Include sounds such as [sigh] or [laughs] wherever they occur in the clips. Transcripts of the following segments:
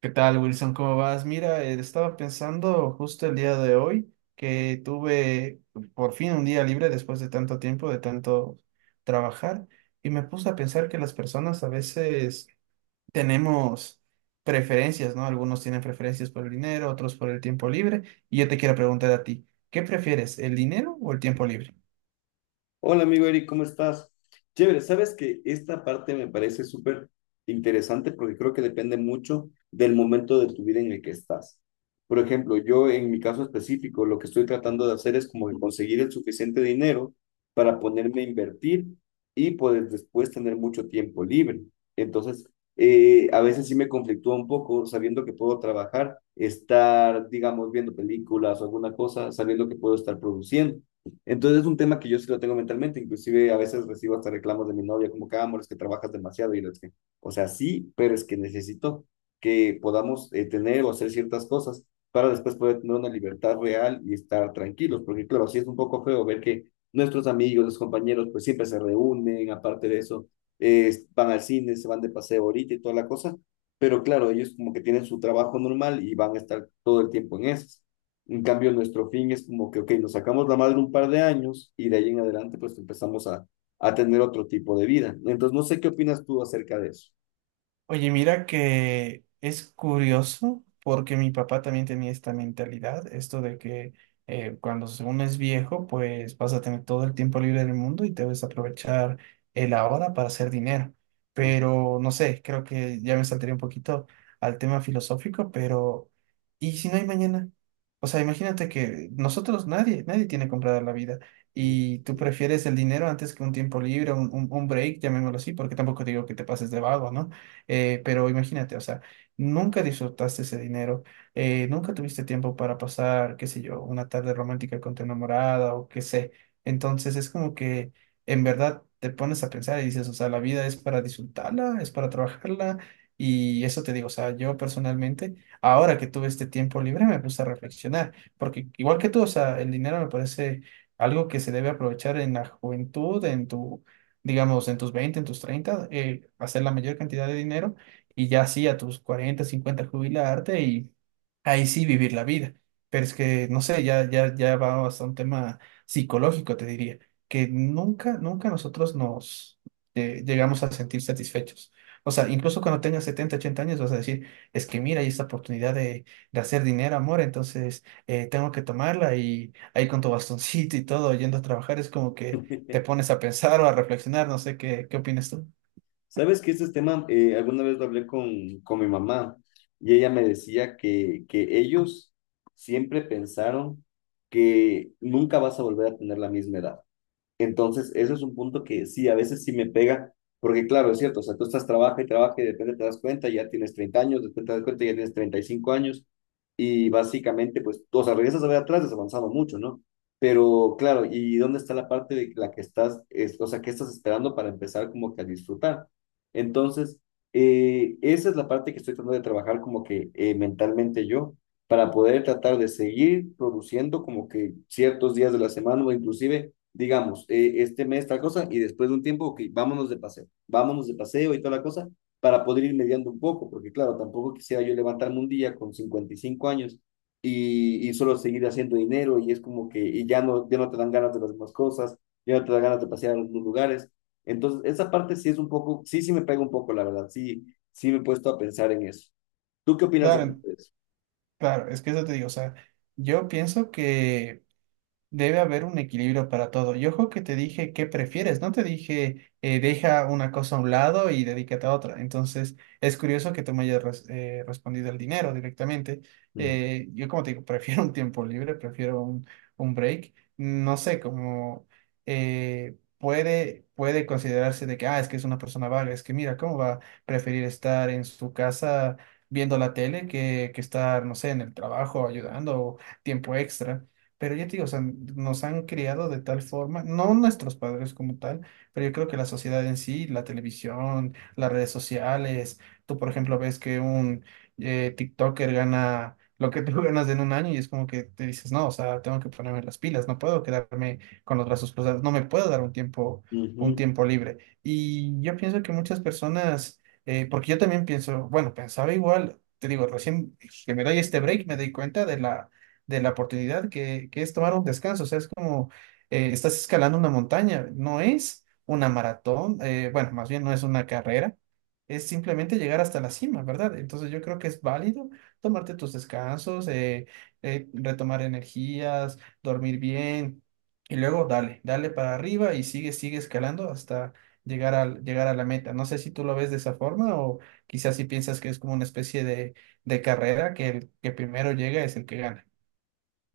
¿Qué tal, Wilson? ¿Cómo vas? Mira, estaba pensando justo el día de hoy que tuve por fin un día libre después de tanto tiempo, de tanto trabajar, y me puse a pensar que las personas a veces tenemos preferencias, ¿no? Algunos tienen preferencias por el dinero, otros por el tiempo libre, y yo te quiero preguntar a ti, ¿qué prefieres, el dinero o el tiempo libre? Hola amigo Eric, ¿cómo estás? Chévere, sabes que esta parte me parece súper interesante porque creo que depende mucho del momento de tu vida en el que estás. Por ejemplo, yo en mi caso específico, lo que estoy tratando de hacer es como que conseguir el suficiente dinero para ponerme a invertir y poder después tener mucho tiempo libre. Entonces, a veces sí me conflictúa un poco sabiendo que puedo trabajar, estar, digamos, viendo películas o alguna cosa, sabiendo que puedo estar produciendo. Entonces es un tema que yo sí lo tengo mentalmente, inclusive a veces recibo hasta reclamos de mi novia como que, ah, amor, es que trabajas demasiado y yo, es que, o sea, sí, pero es que necesito que podamos tener o hacer ciertas cosas para después poder tener una libertad real y estar tranquilos, porque claro, sí es un poco feo ver que nuestros amigos, los compañeros, pues siempre se reúnen, aparte de eso, van al cine, se van de paseo ahorita y toda la cosa, pero claro, ellos como que tienen su trabajo normal y van a estar todo el tiempo en eso. En cambio, nuestro fin es como que, ok, nos sacamos la madre un par de años y de ahí en adelante pues empezamos a tener otro tipo de vida. Entonces, no sé qué opinas tú acerca de eso. Oye, mira que es curioso porque mi papá también tenía esta mentalidad, esto de que cuando según es viejo, pues vas a tener todo el tiempo libre del mundo y debes aprovechar el ahora para hacer dinero. Pero no sé, creo que ya me saltaría un poquito al tema filosófico, pero ¿y si no hay mañana? O sea, imagínate que nosotros nadie, nadie tiene comprada la vida y tú prefieres el dinero antes que un tiempo libre, un break, llamémoslo así, porque tampoco digo que te pases de vago, ¿no? Pero imagínate, o sea, nunca disfrutaste ese dinero, nunca tuviste tiempo para pasar, qué sé yo, una tarde romántica con tu enamorada o qué sé. Entonces es como que en verdad te pones a pensar y dices, o sea, la vida es para disfrutarla, es para trabajarla. Y eso te digo, o sea, yo personalmente, ahora que tuve este tiempo libre, me puse a reflexionar, porque igual que tú, o sea, el dinero me parece algo que se debe aprovechar en la juventud, en tu digamos, en tus 20, en tus 30, hacer la mayor cantidad de dinero y ya sí, a tus 40, 50 jubilarte y ahí sí vivir la vida. Pero es que, no sé, ya va hasta un tema psicológico, te diría, que nunca nosotros nos llegamos a sentir satisfechos. O sea, incluso cuando tengas 70, 80 años vas a decir, es que mira, hay esta oportunidad de hacer dinero, amor, entonces tengo que tomarla y ahí con tu bastoncito y todo, yendo a trabajar, es como que te pones a pensar o a reflexionar, no sé qué, qué opinas tú. Sabes que este tema, alguna vez lo hablé con mi mamá y ella me decía que ellos siempre pensaron que nunca vas a volver a tener la misma edad. Entonces, eso es un punto que sí, a veces sí me pega, porque claro, es cierto, o sea, tú estás trabaja y trabaja y de repente te das cuenta, ya tienes 30 años, después te das cuenta, ya tienes 35 años, y básicamente, pues, tú, o sea, regresas a ver atrás, has avanzado mucho, ¿no? Pero claro, ¿y dónde está la parte de la que estás, o sea, qué estás esperando para empezar como que a disfrutar? Entonces, esa es la parte que estoy tratando de trabajar como que mentalmente yo, para poder tratar de seguir produciendo como que ciertos días de la semana o inclusive digamos, este mes tal cosa y después de un tiempo, ok, vámonos de paseo y toda la cosa para poder ir mediando un poco, porque claro, tampoco quisiera yo levantarme un día con 55 años y solo seguir haciendo dinero y es como que y ya no, ya no te dan ganas de las demás cosas, ya no te dan ganas de pasear a algunos lugares. Entonces, esa parte sí es un poco, sí, sí me pega un poco, la verdad, sí, sí me he puesto a pensar en eso. ¿Tú qué opinas a Claro, de eso? claro, es que eso te digo, o sea, yo pienso que debe haber un equilibrio para todo. Y ojo que te dije qué prefieres, no te dije deja una cosa a un lado y dedícate a otra. Entonces, es curioso que tú me hayas respondido el dinero directamente. Mm. Yo, como te digo, [laughs] prefiero un tiempo libre, prefiero un break. No sé, como puede considerarse de que, ah, es que es una persona vaga, es que mira, ¿cómo va a preferir estar en su casa viendo la tele que estar, no sé, en el trabajo ayudando o tiempo extra? Pero yo te digo, o sea, nos han criado de tal forma, no nuestros padres como tal, pero yo creo que la sociedad en sí, la televisión, las redes sociales, tú por ejemplo ves que un TikToker gana lo que tú [laughs] ganas en un año y es como que te dices, no, o sea, tengo que ponerme las pilas, no puedo quedarme con los brazos cruzados, no me puedo dar un Ujú. tiempo libre. Y yo pienso que muchas personas, porque yo también pienso, bueno, pensaba igual, te digo, recién que me doy este break, me doy cuenta de la oportunidad que es tomar un descanso. O sea, es como estás escalando una montaña, no es una maratón, bueno, más bien no es una carrera, es simplemente llegar hasta la cima, ¿verdad? Entonces yo creo que es válido tomarte tus descansos, retomar energías, dormir bien y luego dale, dale para arriba y sigue escalando hasta... llegar a la meta. No sé si tú lo ves de esa forma o quizás si piensas que es como una especie de carrera, que el que primero llega es el que gana.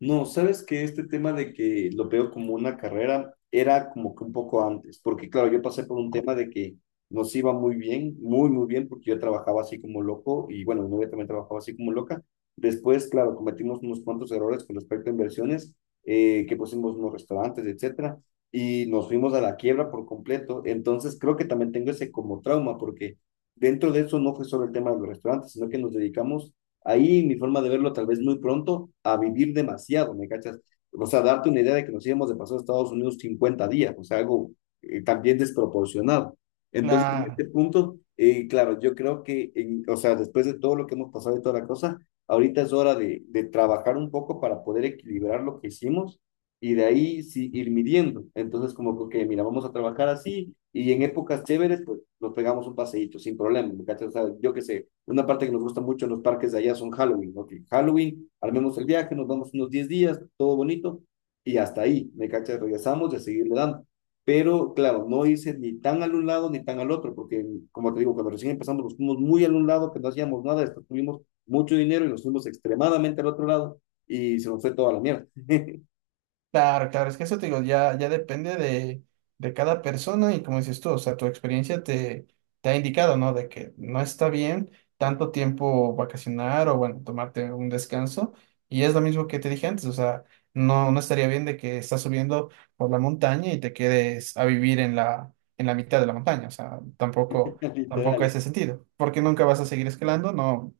No, sabes que este tema de que lo veo como una carrera era como que un poco antes, porque claro, yo pasé por un tema de que nos iba muy bien, muy, muy bien, porque yo trabajaba así como loco y bueno, mi novia también trabajaba así como loca. Después, claro, cometimos unos cuantos errores con respecto a inversiones, que pusimos unos restaurantes, etcétera, y nos fuimos a la quiebra por completo. Entonces, creo que también tengo ese como trauma, porque dentro de eso no fue solo el tema de los restaurantes, sino que nos dedicamos ahí mi forma de verlo tal vez muy pronto, a vivir demasiado, ¿me cachas? O sea, darte una idea de que nos íbamos de paso a Estados Unidos 50 días, o sea, algo también desproporcionado. Entonces, en este Claro, punto, claro, yo creo que, o sea, después de todo lo que hemos pasado y toda la cosa, ahorita es hora de trabajar un poco para poder equilibrar lo que hicimos y de ahí sí ir midiendo. Entonces, como que, ok, mira, vamos a trabajar así y en épocas chéveres, pues nos pegamos un paseíto sin problema, ¿me cachas? O sea, yo qué sé, una parte que nos gusta mucho en los parques de allá son Halloween, ¿no? Que Halloween, armemos el viaje, nos vamos unos 10 días, todo bonito, y hasta ahí, ¿me cachas? Regresamos y a seguirle dando. Pero claro, no hice ni tan al un lado ni tan al otro, porque como te digo, cuando recién empezamos nos fuimos muy al un lado, que no hacíamos nada, después tuvimos mucho dinero y nos fuimos extremadamente al otro lado y se nos fue toda la mierda, claro, claro, es que eso te digo, ya depende de cada persona y como dices tú, o sea, tu experiencia te ha indicado, ¿no? De que no está bien tanto tiempo vacacionar o, bueno, tomarte un descanso. Y es lo mismo que te dije antes, o sea, no, no estaría bien de que estás subiendo por la montaña y te quedes a vivir en la mitad de la montaña, o sea, tampoco, [laughs] tampoco literal. ese sentido, porque nunca vas a seguir escalando, no,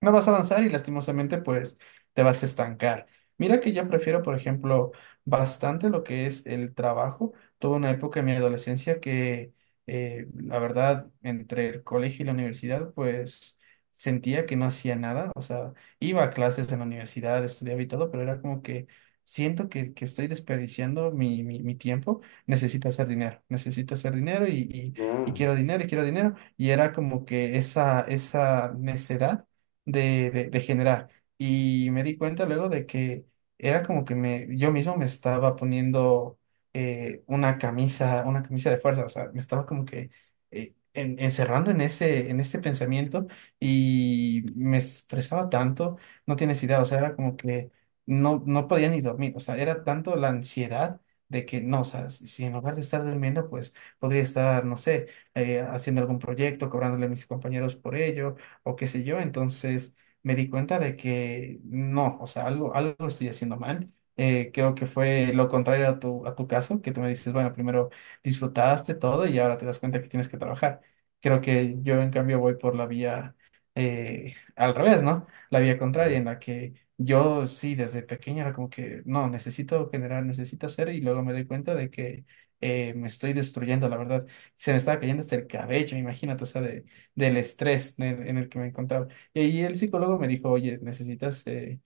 no vas a avanzar y lastimosamente pues te vas a estancar. Mira que yo prefiero, por ejemplo, bastante lo que es el trabajo. Tuve una época en mi adolescencia la verdad, entre el colegio y la universidad, pues sentía que no hacía nada. O sea, iba a clases en la universidad, estudiaba y todo, pero era como que siento que estoy desperdiciando mi tiempo. Necesito hacer dinero y Ah, quiero dinero y quiero dinero. Y era como que esa necedad de generar. Y me di cuenta luego de que era como que me, yo mismo me estaba poniendo una camisa de fuerza, o sea, me estaba como que encerrando en ese pensamiento y me estresaba tanto, no tienes idea, o sea, era como que no, no podía ni dormir, o sea, era tanto la ansiedad. De que no, o sea, si si en lugar de estar durmiendo, pues podría estar, no sé, haciendo algún proyecto, cobrándole a mis compañeros por ello, o qué sé yo. Entonces me di cuenta de que no, o sea, algo estoy haciendo mal. Creo que fue lo contrario a tu caso, que tú me dices, bueno, primero disfrutaste todo y ahora te das cuenta que tienes que trabajar. Creo que yo en cambio voy por la vía al revés, ¿no? La vía contraria ya. en la que... Yo sí, desde pequeña era como que, no, necesito generar, necesito hacer, y luego me doy cuenta de que me estoy destruyendo, la verdad. Se me estaba cayendo hasta el cabello, imagínate, o sea, del estrés en el que me encontraba. Y ahí el psicólogo me dijo, oye, necesitas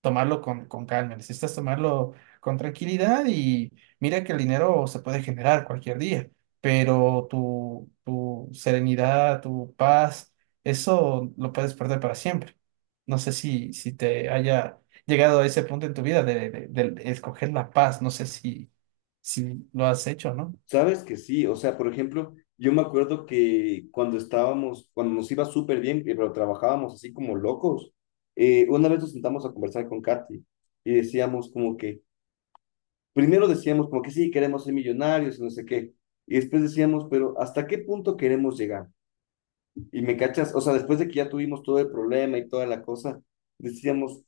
tomarlo con calma, necesitas tomarlo con tranquilidad y mira que el dinero se puede generar cualquier día, pero tu serenidad, tu paz, eso lo puedes perder para siempre. No sé si, si te haya llegado a ese punto en tu vida de, de escoger la paz, no sé si, si lo has hecho, ¿no? Sabes que sí, o sea, por ejemplo, yo me acuerdo que cuando estábamos, cuando nos iba súper bien, pero trabajábamos así como locos, una vez nos sentamos a conversar con Katy y decíamos como que, primero decíamos como que sí, queremos ser millonarios y no sé qué, y después decíamos, pero ¿hasta qué punto queremos llegar? Y me cachas, o sea, después de que ya tuvimos todo el problema y toda la cosa, decíamos,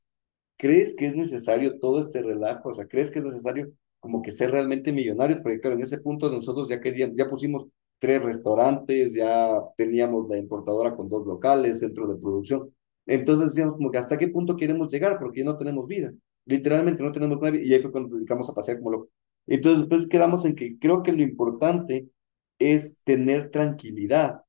¿crees que es necesario todo este relajo? O sea, ¿crees que es necesario como que ser realmente millonarios? Porque claro, en ese punto nosotros ya queríamos, ya pusimos tres restaurantes, ya teníamos la importadora con dos locales, centro de producción. Entonces decíamos como que hasta qué punto queremos llegar, porque ya no tenemos vida. Literalmente no tenemos nadie y ahí fue cuando nos dedicamos a pasear como locos. Entonces después quedamos en que creo que lo importante es tener tranquilidad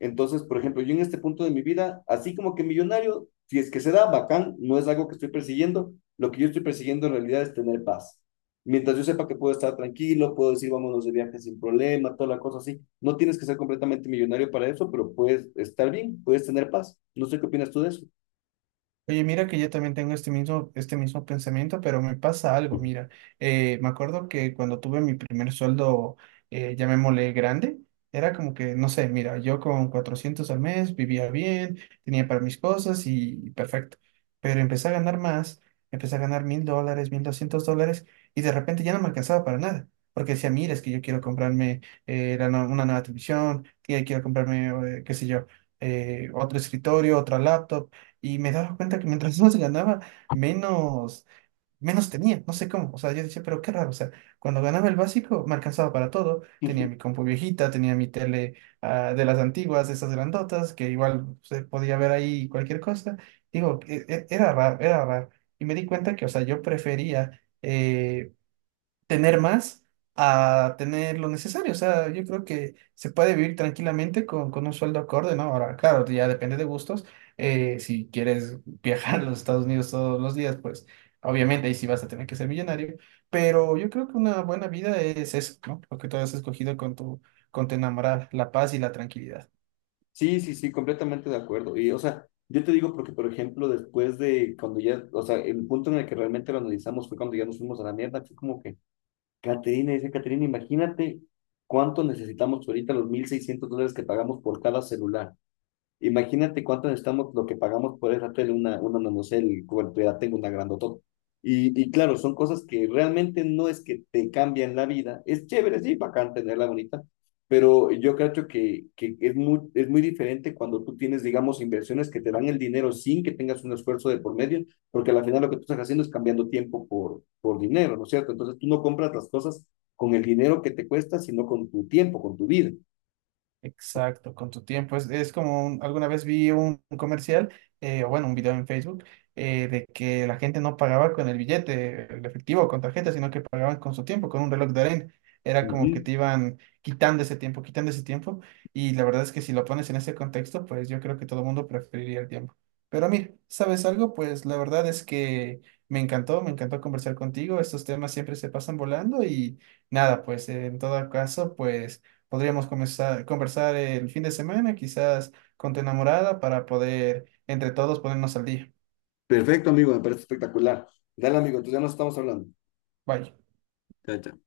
entonces, por ejemplo, yo en este punto de mi vida, así como que millonario, si es que se da, bacán, no es algo que estoy persiguiendo, lo que yo estoy persiguiendo en realidad es tener paz. Mientras yo sepa que puedo estar tranquilo, puedo decir vámonos de viaje sin problema, toda la cosa así. No tienes que ser completamente millonario para eso, pero puedes estar bien, puedes tener paz. No sé qué opinas tú de eso. Oye, mira que yo también tengo este mismo pensamiento, pero me pasa algo, mira, me acuerdo que cuando tuve mi primer sueldo, llamémosle grande, era como que, no sé, mira, yo con 400 al mes vivía bien, tenía para mis cosas y perfecto, pero empecé a ganar más, empecé a ganar $1,000, $1,200 y de repente ya no me alcanzaba para nada. Porque decía, mira, es que yo quiero comprarme una nueva televisión, que quiero comprarme, qué sé yo, otro escritorio, otra laptop y me daba cuenta que mientras más ganaba, menos, menos tenía, no sé cómo. O sea, yo decía, pero qué raro. O sea, cuando ganaba el básico, me alcanzaba para todo. Tenía mi [laughs] compu viejita, tenía mi tele de las antiguas, de esas grandotas, que igual se podía ver ahí cualquier cosa. Digo, era raro, era raro. Y me di cuenta que, o sea, yo prefería tener más a tener lo necesario. O sea, yo creo que se puede vivir tranquilamente con un sueldo acorde, ¿no? Ahora, claro, ya depende de gustos. Si quieres [laughs] viajar a los Estados Unidos todos los días, pues obviamente ahí sí vas a tener que ser millonario. Pero yo creo que una buena vida es eso, ¿no? Lo que tú has escogido con tu enamorada, la paz y la tranquilidad. Sí, sí, sí, completamente de acuerdo. Y, o sea, yo te digo porque, por ejemplo, después de cuando ya, o sea, el punto en el que realmente lo analizamos fue cuando ya nos fuimos a la mierda, fue como que Caterina, dice Caterina, imagínate cuánto necesitamos ahorita los $1.600 que pagamos por cada celular. Imagínate cuánto necesitamos lo que pagamos por esa tele, una nanocell, bueno, yo ya tengo una grandotota. Y claro, son cosas que realmente no es que te cambian la vida. Es chévere, sí, bacán tenerla bonita, pero yo creo que es muy diferente cuando tú tienes, digamos, inversiones que te dan el dinero sin que tengas un esfuerzo de por medio, porque al final lo que tú estás haciendo es cambiando tiempo por dinero, ¿no es cierto? Entonces tú no compras las cosas con el dinero que te cuesta, sino con tu tiempo, con tu vida. Exacto, con tu tiempo. Es como alguna vez vi un comercial, o bueno, un video en Facebook, de que la gente no pagaba con el billete, el efectivo con tarjeta, sino que pagaban con su tiempo, con un reloj de arena. Era Ujú. como que te iban quitando ese tiempo, quitando ese tiempo. Y la verdad es que si lo pones en ese contexto, pues yo creo que todo el mundo preferiría el tiempo. Pero mira, ¿sabes algo? Pues la verdad es que me encantó conversar contigo. Estos temas siempre se pasan volando y nada, pues en todo caso, pues... Podríamos comenzar, conversar el fin de semana, quizás con tu enamorada, para poder entre todos ponernos al día. Perfecto, amigo, me parece espectacular. Dale, amigo, entonces ya nos estamos hablando. Bye. Chao, chao.